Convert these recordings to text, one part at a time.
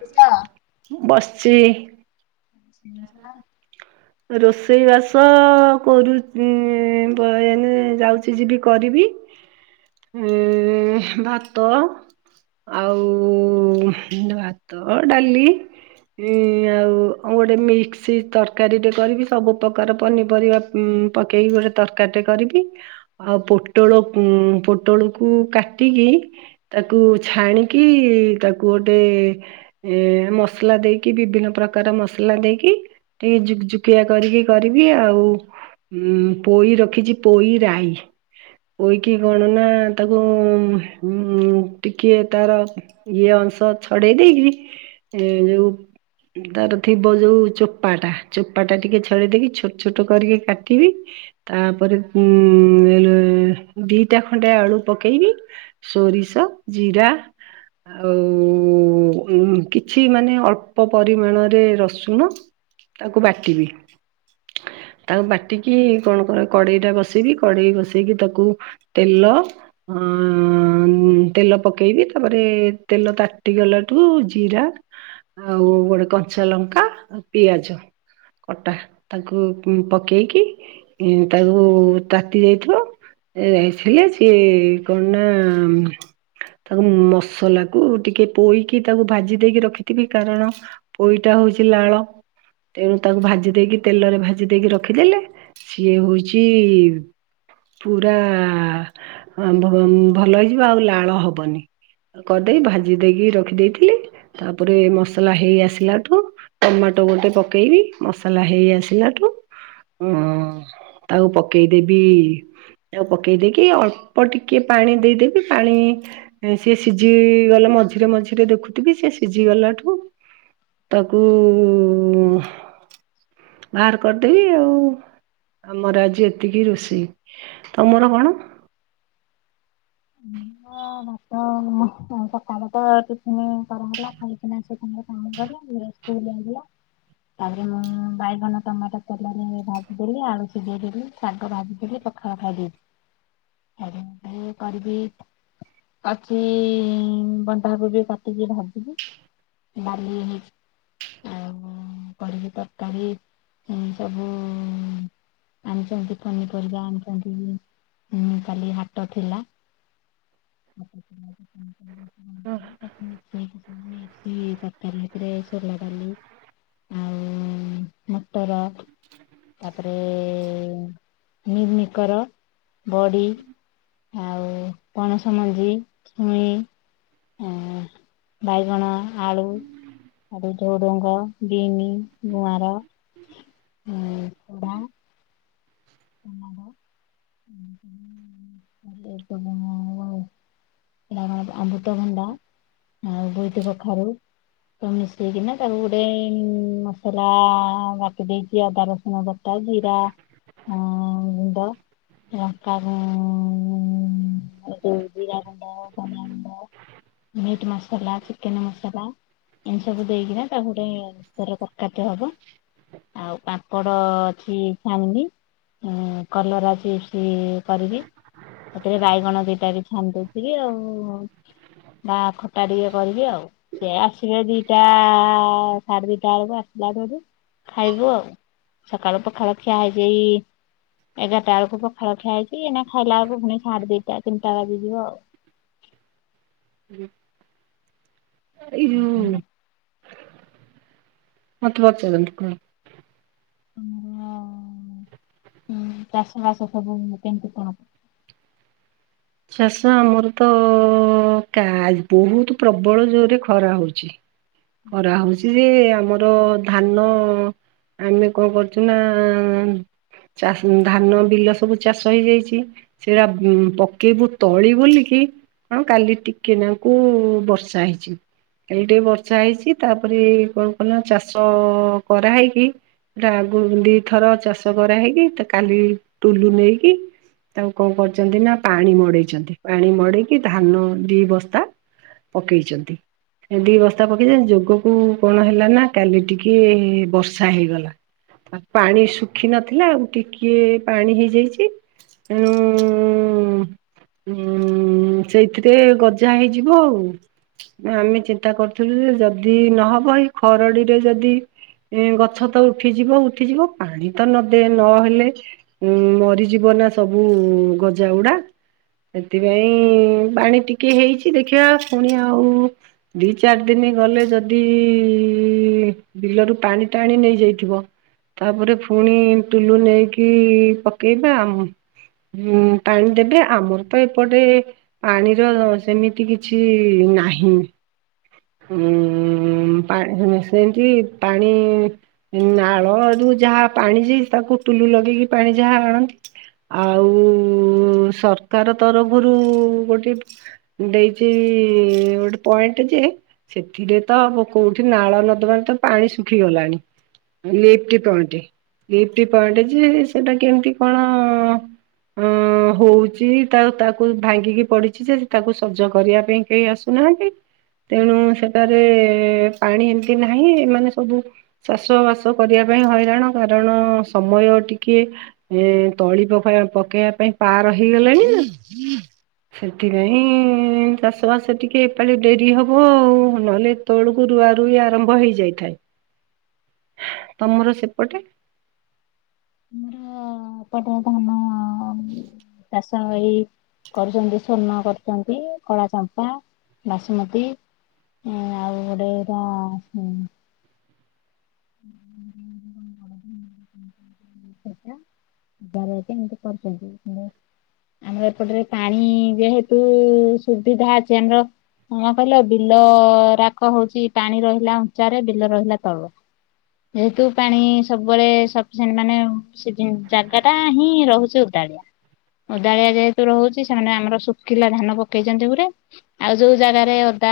ଭାତ ବସଚି। ଇଁ ହା। ରୋଷେଇ ବାସ କରୁବି ଏଁ ବା ଏଁ ଯାଉଚି ଯିବି କରିବି। ଏ ଭାତ। ଆଉ ଭାତ ଡାଲି। ଇଁ ଆଉ ଆଉ ଗୋଟେ ମିକ୍ସି ସି ତରକାରୀଟେ କରିବି ସବୁ ପ୍ରକାର ପନିପରିବା ଉଁ ପକେଇକି ଗୋଟେ ତରକାରୀଟେ କରିବି। ଆଉ ପୋଟଳ ଉଁ ପୋଟଳକୁ କାଟିକି ତାକୁ ଛାଣିକି ତାକୁ ଗୋଟେ ଏ ମସଲା ଦେଇକି ବିଭିନ୍ନ ପ୍ରକାର ମସଲା ଦେଇକି ଟିକେ ଯୁକ୍ ଯୁକିଆ କରିକି କରିବି ଆଉ। ଉଁ ପୋଇ ରଖିଚି ପୋଇ ରାଇ। ପୋଇକି କଣ ନା ତାକୁ ଉଁ ଉଁ ଟିକେ ତାର ଇଏ ଅଂଶ ଛଡେଇ ଦେଇକି ଇଏ ଯୋଉ ତାର ଥିବ ଯୋଉ ଚୋ ପା ଟା ଚୋପା ଟା ଟିକେ ଛଡେଇ ଦେଇକି ଛୋଟ ଛୋଟ କରିକି କାଟିବି। ତାପରେ ଉଁ ଏଲେ ଦିଟା ଖଣ୍ଡେ ଆଳୁ ପକେଇବି। ସୋରିଷ ଜିରା। ଆଉ ଉଁ ଉଁ କିଛି ମାନେ ଅଳ୍ପ ପରିମାଣରେ ରସୁଣ। ତାକୁ ବାଟିବି। ତାକୁ ବାଟିକି କଣ କ କଡେଇ ଟା ବସେଇବି କଡେଇ ବସେଇକି ତାକୁ ତେଲ। ହଁଆ ତେଲ ପକେଇବି ତାପରେ ତେଲ ତାଟିଗଲାଠୁ ଜିରା। ଆଉ ଗୋଟେ କଞ୍ଚା ଲଙ୍କା ଆଉ ପିଆଜ। କଟା ତାକୁ ଉଁ ପକେଇକି ତାକୁ ତାତି ଯାଇଥିବ। ଏ ଆଇ ଥିଲେ ସିଏ କଣ ନା। ତାକୁ ମସଲାକୁ ଟିକେ ପୋଇକି ତାକୁ ଭାଜି ଦେଇକି ରଖିଥିବି କାରଣ ପୋଇଟା ହଉଚି ଲାଳ। ତେଣୁ ତାକୁ ଭାଜି ଦେଇକି ତେଲରେ ଭାଜି ଦେଇକି ରଖିଦେଲେ ସିଏ ହଉଚି ପୁରା ଆ ଭ ଭଲ ହେଇଯିବ ଆଉ ଲାଳ ହବନି। କରିଦେଇ ଭାଜି ଦେଇକି ରଖିଦେଇଥିଲି। ତାପରେ ମସଲା ହେଇ ଆସିଲାଠୁ ଟମା ଟ ଗୋଟେ ପକେଇବି ମସଲା ହେଇ ଆସିଲାଠୁ। ହଁଅ ତାକୁ ପକେଇଦେବି। ତାକୁ ପକେଇ ଦେଇକି ଅଳ୍ପ ଟିକେ ପାଣି ଦେଇଦେବି ପାଣି ସିଏ ସିଜିଇ ଗଲେ ମଝିରେ ମଝିରେ ଦେଖୁଥିବି ସିଏ ସିଝିଗଲାଠୁ ତାକୁଉ ଉ ବାହାର କରିଦେବି ଆଉ। ଆମର ଆଜି ଏତିକି ରୋଷେଇ ତମର କଣ? ହଁ ହଁ ହଁ ମ ସକାଳେ ତ ଆ ଟିଫିନି କରା ହେଲା ଖାଇକିନା ସେ ଗଲେ। [unintelligible] ତାପରେ ମୁଁ ବାଇଗଣ ଟମାଟୋ ତେଲରେ ଭାଜିଦେଲି ଆଳୁ ସିଜେଇ ଦେଲି ଶାଗ ଭାଜିଦେଲି ପଖାଳ ଖାଇଦେଇ ଖାଲି ମୁଁ କରିବି ଅଛି ବନ୍ଧାକୋବି କାଟିକି ଭାଜିବି। ଡାଲି ହେଇଚି ଆଉ ମୁଁ କଲି ତରକାରୀ ସବୁ ଆଣିଚନ୍ତି ପନିପରିବା ଆଣିଚନ୍ତି ଉଁ କାଲି ହାଟ ଥିଲା। [inaudible] ଆଃ [unintelligible] ତରକାରି ଭିତରେ ସୋଲା ଡାଲି। ଆଉ ମଟର ତାପରେ ମିଲ୍ ମିକର, ବଡ଼ି ଆଉ ପଣସ ମଞ୍ଜି, ଛୁଇଁ ଆଉ ବାଇଗଣ, ଆଳୁ ହେଟୁ ଝୁଡଙ୍ଗ, ବି-ନି, ଗୁଆଁର ଆଉ ଭାଉ ଟମାଟ [unintelligible] ସେଟା କଣ ଅମୃତଭଣ୍ଡା ଆଉ ବୋଇତି କଖାରୁ ତ ମିଶେଇକିନା ତାକୁ ଗୋଟେ ମସଲା ବାଟି ଦେଇଚି ଅଦା ରସୁଣ ବ [unintelligible] ଜିରା [unintelligible] ଲଙ୍କା ଗୁଁ- ଏ ଯଉ ଜିରା ଗୁଣ୍ଡ, ଧନିଆ ଗୁଣ୍ଡ ମିଟ୍ ମସଲା ଚିକେନ୍ ମସଲା ଇନ୍ତି ସବୁ ଦେଇକିନା ତାକୁ ଗୋଟେ ତରକାରୀ ଟେ ହବ। ଆଉ ପାପଡ ଅଛି ଛାଣିବି। ଉଁ -କଲରା ଚିପ୍ସ୍ ବି କରିବି ସେଥିରେ ବାଇଗଣ ଦି ଟା ବି ଛାଣିଦେବି। ବି ଆଉ ବା ଖଟା ଟିକେ କରିବି ଆଉ। ସେ ଆସିବେ ଦିଟା ସାଢେ ଦିଟା ବଳକୁ ଆସିଲାଠୁ ହେଟୁ ଖାଇବୁ ଆଉ। ସକାଳୁ ପଖାଳ ଖିଆ ହେଇଚି ଏଗାରଟା ବଳକୁ ପଖାଳ ଖିଆ ହେଇଚି ଏଇନା ଖାଇଲା ବେଳକୁ ପୁଣି ସାଢେ ଦିଟା ତିନିଟା ବାଜିଯିବ ଆଉ। ହୁଁ ଏଇ ଯୋଉ ମତେ ପଚାରନ୍ତୁ କଣ? ତମର ଚାଷ ବାସ ସବୁ କେମିତି କଣ? ଚାଷ ଆମର ତ କା- ବହୁତ୍ ପ୍ରବଳ ଜୋର୍ ରେ ଖରା ହଉଚି। ଖରା ହଉଚି ଯେ ଆମର [unintelligible] ଧାନ ଆମେ କଣ କରୁଚୁ ନା ଚା- ଧାନ ବିଲ ସବୁ ଚାଷ ହେଇଯାଇଚି ସେରା ପ କେବୁ ତଳି ବୋଲିକି [unintelligible] କାଲି ଟିକେ ନାକୁ ବର୍ଷା ହେଇଚି। କାଲି ଟିକେ ବର୍ଷା ହେଇଚି ତାପରେ କଣ କନ ଚାଷ କରାହେଇକି ଗା -ଗୁ ଦିଥର ଚାଷ କରା ହେଇକି ତ କାଲି ଟୁଲୁ ନେଇକି ତାକୁ କଣ କରିଚନ୍ତି ନା ପାଣି ମଡେଇଚନ୍ତି ପାଣି ମଡେଇକି ଧାନ ଦି ବସ୍ତା ପକେଇଚନ୍ତି। ଏ ଦି ବସ୍ତା ପକେଇଦେଇ ଯୋଗକୁ କଣ ହେଲା ନା କାଲି ଟିକେ ବର୍ଷା ହେଇଗଲା। ପାଣି ଶୁଖି ନଥିଲା ଆଉ ଟିକିଏ ପାଣି ହେଇଯାଇଚି। [unintelligible] ହଁ -ଉଁ -ସେଇଥିରେ ଗଜା ହେଇଯିବ ଆଉ। ଆମେ ଚିନ୍ତା କରୁଥିଲୁ ଯେ ଯଦି ନହବ ଏଇ ଖରଡିରେ ଯଦି ଏ ଗଛ ତ ଉଠିଯିବ ଉଠିଯିବ ପାଣି ତ ନଦେ ନହେଲେ ଉଁ ମରିଯିବ ନା ସବୁ ଗଜାଗଡା। ସେଥିପାଇଁ ପାଣି ଟିକେ ହେଇଛି ଦେଖିବା ପୁଣି ଆଉ ଦି ଚାରି ଦିନି ଗଲେ ଯଦି ବିଲରୁ ପାଣି ଟାଣି ନେଇଯାଇଥିବ। ତାପରେ ପୁଣି ଟୁଲୁ ନେଇକି ପକେଇବା ଆଉ। ହୁଁ ପାଣି ଦେବେ ଆମର ତ ଏପଟେ ପାଣିର ସେମିତି କିଛି ନାହିଁ। [unintelligible] ପାଣି ସେ ପାଣି ନାଳରୁ ଯାହା ପାଣି ଯାଇଛି ତାକୁ ଟୁଲୁ ଲଗେଇକି ପାଣି ଯାହା ଆଣନ୍ତି। ଆଉ ସରକାର ତରଫରୁ ଗୋଟେ ଦେଇଛି ଗୋଟେ ପଏଣ୍ଟ୍ ଯେ ସେଥିରେ ତ କୋଉଠି ନାଳ ନର୍ଦ୍ଦମା ତ ପାଣି ଶୁଖିଗଲାଣି। ଲିଫ୍ଟ୍ ପଏଣ୍ଟ ଲିଫ୍ଟ୍ ପଏଣ୍ଟ ଯେ ସେଟା କେମିତି କଣ [unintelligible] ହଉ। ଚି ତା ତାକୁ ଭାଙ୍ଗିକି ପଡିଛି ଯେ ତାକୁ ସଜ କରିବା ପାଇଁ କେହି ଆସୁନାହାଁନ୍ତି। ତେଣୁ ସେଠାରେ ପାଣି ଏମିତି ନାହିଁ ମାନେ ସବୁ ଚାଷବାସ କରିବା ପାଇଁ ହଇରାଣ କାରଣ ସମୟ ଟିକିଏ ଯେ ତଳି ପ ପକେଇବା ପାଇଁ ପାର ହେଇଗଲାଣି ନା ସେଥିପାଇଁ ଚାଷବାସ ଟିକେ ଏପାଳି ଡେରି ହେବ ଆଉ ନହେଲେ ଏତଳକୁ ରୁଆ ରୁଇ ଆରମ୍ଭ ହେଇଯାଇଥାଏ ତମର ସେପଟେ ହଁ ଏ ପଟୁଆ ଧାନଚାଷ ହେ କରୁଛନ୍ତି ସ୍ଵର୍ଣ୍ଣ କରୁଛନ୍ତି କଳା ଚମ୍ପା ବାସୁମତୀ ହଁ ଆଉ ଗୋଟେ ର ହୁଁ। [unintelligible] ଏମିତି କରୁଛନ୍ତି। ଆମର ଏପଟରେ ପାଣି ଯେହେତୁ ସୁବିଧା ଅଛି କଣ କହିଲ ବିଲ ରାଗ ହଉଚି ପାଣି ରହିଲା ଉଞ୍ଚାରେ ବିଲ ରହିଲା ତଳେ ଯେହେତୁ ପାଣି ସବୁବେଳେ ସପିସେଣ୍ଟ ମାନେ ସେ ଜାଗା ଟା ହିଁ ରହୁଛି ଓଦାଳିଆ ଓଦାଳିଆ ଯେହେତୁ ରହୁଛି ସେମାନେ ଆମର ଶୁଖିଲା ଧାନ ପକେଇଛନ୍ତି ଗୁରେ ଆଉ ଯୋଉ ଜାଗାରେ ଓଦା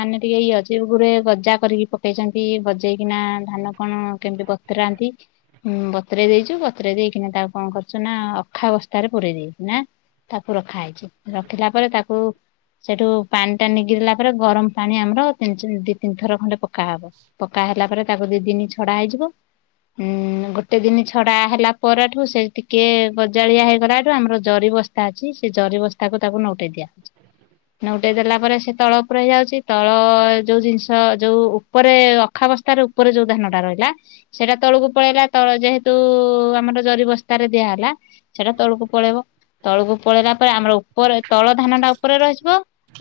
ମାନେ ଟିକେ ଇଏ ଅଛି ଗୁରେ ଗଜା କରିକି ପକେଇଛନ୍ତି। କେମିତି ଗଜେଇକିନା ଧାନ କଣ କେମିତି ବତୁରାନ୍ତି। ଉଁ ବତୁରେଇ ଦେଇଛୁ ବତୁରେଇ ଦେଇକିନା ତାକୁ କଣ କରୁଛୁ ନା ଅଖା ବସ୍ଥାରେ ପୁରେଇ ଦେଇଛୁ ନା ତାକୁ ରଖା ହେଇଛି ରଖିଲା ପରେ ତାକୁ ସେଠୁ ପାଣି ଟା ନିଗିଡିଲା ପରେ ଗରମ ପାଣି ଆମର ତିନି ଦି ତିନି ଥର ଖଣ୍ଡେ ପକା ହବ। ପକା ହେଲା ପରେ ତାକୁ ଦି ଦିନ ଛଡା ହେଇଯିବ ଉଁ ଗୋଟେ ଗୋଟେ ଦିନ ଛଡ଼ା ହେଲା ପରଠୁ ସେ ଟିକିଏ ଗଜାଳିଆ ହେଗଲାଠୁ ଆମର ଜରି ବସ୍ ଓଦା ଅଛି ସେ ଜରି ବସ୍ତାକୁ ତାକୁ ନଉଟେଇ ଦିଆହଉଛି। ନଉଟାଇ ଦେଲା ପରେ ସେ ତଳ ଉପରେ ହେଇଯାଉଛି ତଳ ଯୋଉ ଜିନିଷ ଯୋଉ ଉପରେ ଅଖାବସ୍ଥାରେ ଉପରେ ଯୋଉ ଧାନ ଟା ରହିଲା ସେଇଟା ତଳକୁ ପଳେଇଲା ତଳ ଯେହେତୁ ଆମର ଜରି ବସ୍ତାରେ ଦିଆ ହେଲା ସେଟା ତଳକୁ ପଳେଇବ ତଳକୁ ପଳେଇଲା ପରେ ଆମର ଉପରେ ତଳ ଧାନ ଟା ଉପରେ ରହିିଯିବ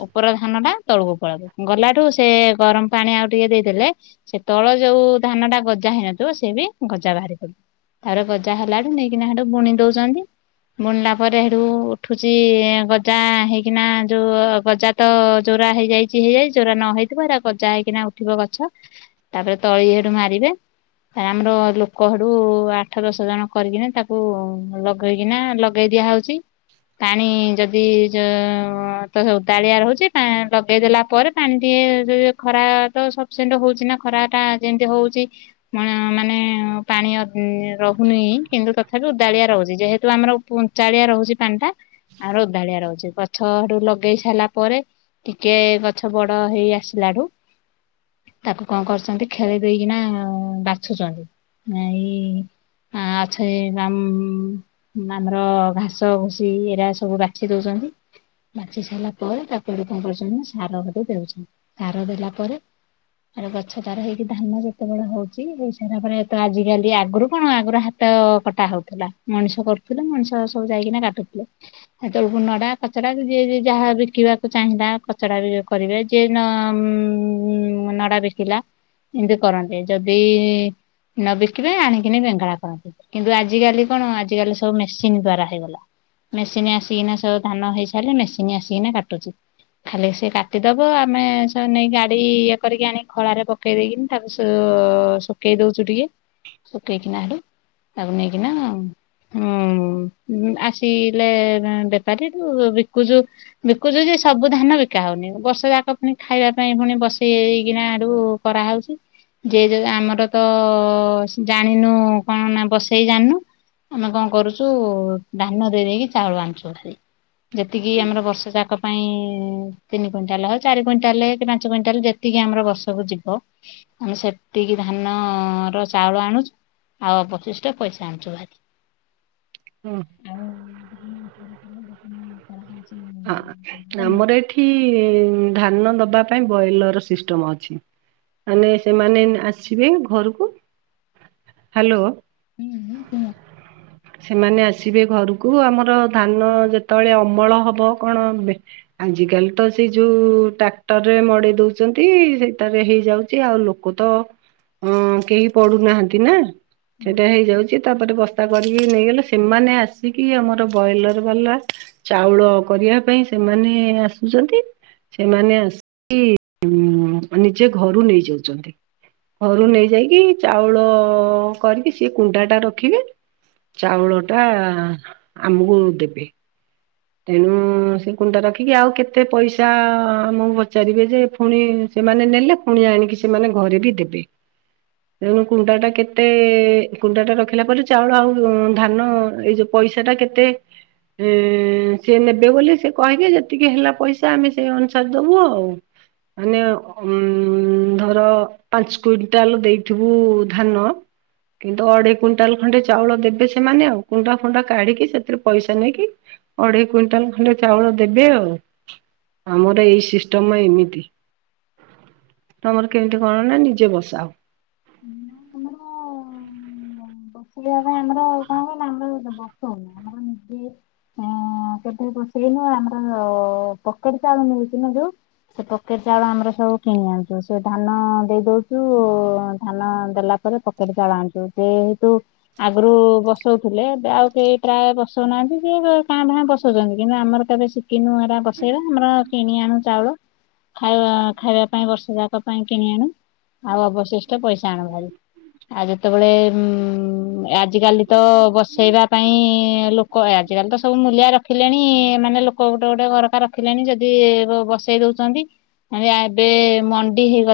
ଉପର ଧାନ ଟା ତଳକୁ ପଳେଇବ ଗଲାଠୁ ସେ ଗରମ ପାଣି ଆଉ ଟିକେ ଦେଇଦେଲେ ସେ ତଳ ଯୋଉ ଧାନ ଟା ଗଜା ହେଇନଥିବ ସେ ବି ଗଜା ଗଜା ବାହାରେ ତାପରେ ଗଜା ହେଲାଠୁ ନେଇକିନାଠୁ ବୁଣି ଦଉଛନ୍ତି। ବୁଣିଲା ପରେ ହଠୁ ଉଠୁଛି ଗଜା ହେଇକିନା ଯୋଉ ଗଜା ତ ଜୋରା ହେଇଯାଇଛି ହେଇଯାଇଛି ଜୋରା ନ ହେଇଥିବ ଏରା ଯା ହେଇକିନା ଉଠିବ ଗଛ ତାପରେ ତଳି ଇଏ ରୁ ମାରିବେ ଆମର ଲ କଡୁ ଆଠ ଦଶ ଜଣ କରିକିନା ତାକୁ ଲଗେଇକିନା ଲଗେଇ ଦିଆ ହଉଛି। ପାଣି ଯଦି ତ ଓଦାଳିଆ ରହୁଛି ଲଗେଇ ଦେଲା ପରେ ପାଣି ଟିକେ ଯ ଖରା ତ ସିଣ୍ଟ ହଉଛି ନା ଖରା ଟା ଯେମିତି ହଉଛି। ମାନେ ପାଣି ରହୁନି କିନ୍ତୁ ତଥାପି ଳିଆ ରହୁଛି ଯେହେତୁ ଆମର ଚାଳିଆ ରହୁଛି ପାଣି ଟା। ଆଉ ରଦାଳିଆ ରହୁଛି ଗଛ ରୁ ଲଗେଇ ସାରିଲା ପରେ ଟିକେ ଗଛ ବଢ। ହେଇ ଆସିଲା ଠୁ। ତାକୁ କଣ କରୁଛନ୍ତି ଖେଳି ଦେଇକିନା ବାଛୁଛନ୍ତି ଏଇ ହଁ ଆଛ ଆମ ଆମର ଘାସ ଘୁସି ଏଡା ସବୁ ବାଛି ଦଉଛନ୍ତି। ବାଛି ସାରିଲା ପରେ ତାକୁ ଆଡୁ କଣ କରୁଛନ୍ତି ସାର ଦଉଛନ୍ତି ସାର ଦେଲା ପରେ ଆ ଗଛ ତାର ହେଇକି ଧାନ ଯେତେବେଳେ ହଉଛି ହେଇ ସାରା ପରେ ତ ଆଜିକାଲି ଆଗରୁ କଣ ଆଗରୁ ହାତ କଟା ହଉଥିଲା ମଣିଷ କରୁଥିଲେ ମଣିଷ ସବୁ ଯାଇକିନା କାଟୁଥିଲେ। ଏ ତେଳକୁ ନଡା କଚା ଯିଏ ଯାହା ବିକିବାକୁ ଚାହିଁଲା କଚଡା ବି କରିବେ। ସେ ନଡ଼ଆ ବିକିଲା ଏମିତି କରନ୍ତି ଯଦି ନ ବିକିବେ ଆଣିକିନି ବେଙ୍ଗଳା କରନ୍ତି। କିନ୍ତୁ ଆଜିକାଲି କଣ ଆଜିକାଲି ସବୁ ମେସିନ ଦ୍ଵାରା ହେଇଗଲା। ମେସିନ ଆସିକିନା ସବୁ ଧାନ ହେଇସାରିଲେ ମେସିନ୍ ଆସିକିନା କାଟୁଛି। ଖାଲି ସେ କାଟିଦବ ଆମେ ନେଇ ଗାଡି ଇଏ କରିକି ଆଣି ଖଳାରେ ଶକେଇ ଦେଇକିନି ତାପ ଶଖେଇ ଦଉଛୁ ଟିକେ ଶକେଇ କିନାହେଲେ। ତାକୁ ନେଇକି ନା ହଁ ଆସିଲେ ବେପାରୀ କୁ ବିକୁଛୁ। ବିକୁଛୁ ଯେ ସବୁ ଧାନ ବିକା ହଉନି ବର୍ଷ ଯାକ ପୁଣି ଖାଇବା ପାଇଁ ପୁଣି ବସେଇ ହେଇକିନା ଆଡୁ କରାହଉଛି ଯେ ଯ ଆମର ତ ଜାଣିନୁ କଣ ନା ବସେଇ ଜାଣିନୁ। ଆମେ କଣ କରୁଛୁ ଧାନ ଦେଇ ଦେଇକି ଚାଉଳ ଆଣିଛୁ ଭଲି ଯେତିକି ଆମର ବର୍ଷା ଯାକ ପାଇଁ ତିନି କୁଇଣ୍ଟାଲଉ ଚାରି କୁଇଣ୍ଟାଲ କି ପାଞ୍ଚ କୁଇଣ୍ଟାଲ ଯେତିକି ଆମର ବର୍ଷକୁ ଯିବ। ଆମେ ସେତିକି ଧାନ। ଧାନ ର ଚାଉଳ ଆଣୁଛୁ ଆଉ ଅବଶିଷ୍ଟ ପଇସା ଆଣୁଛୁ ଭାରି। ହୁଁ। ଆଉ ହଁ ଆମର [unintelligible] ଏଠି ଧାନ ଦବା ପାଇଁ ବ୍ରଏଲର ସିଷ୍ଟମ ଅଛି। ମାନେ ସେମାନେ ଆସିବେ ଘରକୁ ହ୍ୟାଲୋ। ହୁଁ ହୁଁ କୁମ। ସେମାନେ ଆସିବେ ଘରକୁ ଆମର ଧାନ ଯେତେବେଳେ ଅମଳ ହବ କଣ ଆଜିକାଲି ତ ସେ ଯୋଉ ଟ୍ରାକ୍ଟରରେ ମଡେଇ ଦଉଛନ୍ତି ସେଇଟାରେ ହେଇଯାଉଛି ଆଉ ଲୋ କ ତ ଅ କେହି ପଡୁନାହାନ୍ତି ନା ସେଟା ହୁଁ। ହେଇଯାଉଛି ତାପରେ ବସ୍ତା କରିକି ନେଇଗଲେ ସେମାନେ ଆସିକି ଆମର ବ୍ରଏଲର ବାଲା। ଚାଉଳ କରିବା ପାଇଁ ସେମାନେ ଆସୁଛନ୍ତି। ସେମାନେ ଆସିି ନିଜେ ଘରୁ ନେଇ ଯାଉଛନ୍ତି। ଘରୁ ନେଇ ଯାଇକି ଚାଉଳ କରିକି ସିଏ କୁଣ୍ଡା ଟା ରଖିବେ। ଚାଉଳ ଟା ଆମକୁ ଦେବେ। ତେଣୁ ସେ କୁଣ୍ଡା ରଖିକି ଆଉ କେତେ ପଇସା ଆମକୁ ପଚାରିବେ ଯେ ପୁଣି ସେମାନେ ନେଲେ ପୁଣି ଆଣିକି ସେମାନେ ଘରେ ବି ଦେବେ। ତେଣୁ କୁଣ୍ଡା ଟା କେତେ କୁଣ୍ଡା ଟା ରଖିଲା ପରେ ଚାଉଳ ଆଉ ଧାନ ଏଇ ଯୋଉ ପଇସା ଟା କେତେ ଉ ସେି ନେବେ ବୋଲି ସେ କହିବେ ଯେତିକି ହେଲା ପଇସା ଆମେ ସେ ଅନୁସାରେ ଦବୁ ଆଉ। ମାନେ ଧର। ପାଞ୍ଚ କୁଇଣ୍ଟାଲ ଦେଇଥିବୁ ଧାନ। କିନ୍ତୁ ଅଢେଇ କୁଇଣ୍ଟାଲ ଖଣ୍ଡେ ଚାଉଳ ଦେବେ ସେମାନେ ଆଉ କୁଣ୍ଟା ଫୁଣ୍ଡା କାଢିକି ସେଥିରେ ପଇସା ନେଇକି ଅଢ଼େଇ କୁଇଣ୍ଟାଲ ଖଣ୍ଡେ ଚାଉଳ ଦେବେ ଆଉ ଆମର ଏଇ ସିଷ୍ଟମ ଏମିତି ତମର କେମିତି କଣ ନା ନିଜେ ବସା ଅ ତମର ବସିବା ପାଇଁ ଆମର କଣ କହିଲ ଆମର ବସଉନି ଆମର ନିଜେ ହଁ କେବେ ବସେଇନୁ ଆମର ପକେଟ୍ ଚାଉଳ ନଉଛି ନା ଯୋଉ ସେ ପକେରୀ ଚାଉଳ ଆମର ସବୁ କିଣି ଆଣୁଛୁ ସେ ଧାନ ଦେଇଦଉଛୁ ଧାନ ଦେଲା ପକେଟ ଚାଳ ଆଣୁଚୁ ସେ ହେଠୁ। ଆଗରୁ ବସଉଥିଲେ ଏବେ ଆଉ କେହି ପ୍ରାୟ ବସଉନାହାନ୍ତି ସେ କାଁ ଭାଁ ବସଉଛନ୍ତି କିନ୍ତୁ ଆମର କେବେ ଶ କିିନୁ ଏରା ବସେଇବା ଆମର କିଣି ଆଣୁ ଚାଉଳ ଖାଇବା ଖାଇବା ପାଇଁ ବର୍ଷ ଯାକ ପାଇଁ କିଣି ଆଣୁ ଆଉ ଅବଶିଷ୍ଟ ପଇସା ଆଣୁ ଭାରି ଆଉ ଯେତେବେଳେ ଉ ହ ଆଜିିକାଲି ତ ବସେଇବା ପାଇଁ ଲୋକ ଆଜିକାଲି ତ ସବୁ ମୂଲିଆ ରଖ ରଖିଲେଣି ମାନେ ଲୋକ ଗୋଟେ ଗୋଟେ ଘରକା ରଖିଲେଣି ଯଦି ବସେଇ ଦଉଛନ୍ତି ଆ ଏବେ ମଣ୍ଡି ହେଇଗଲା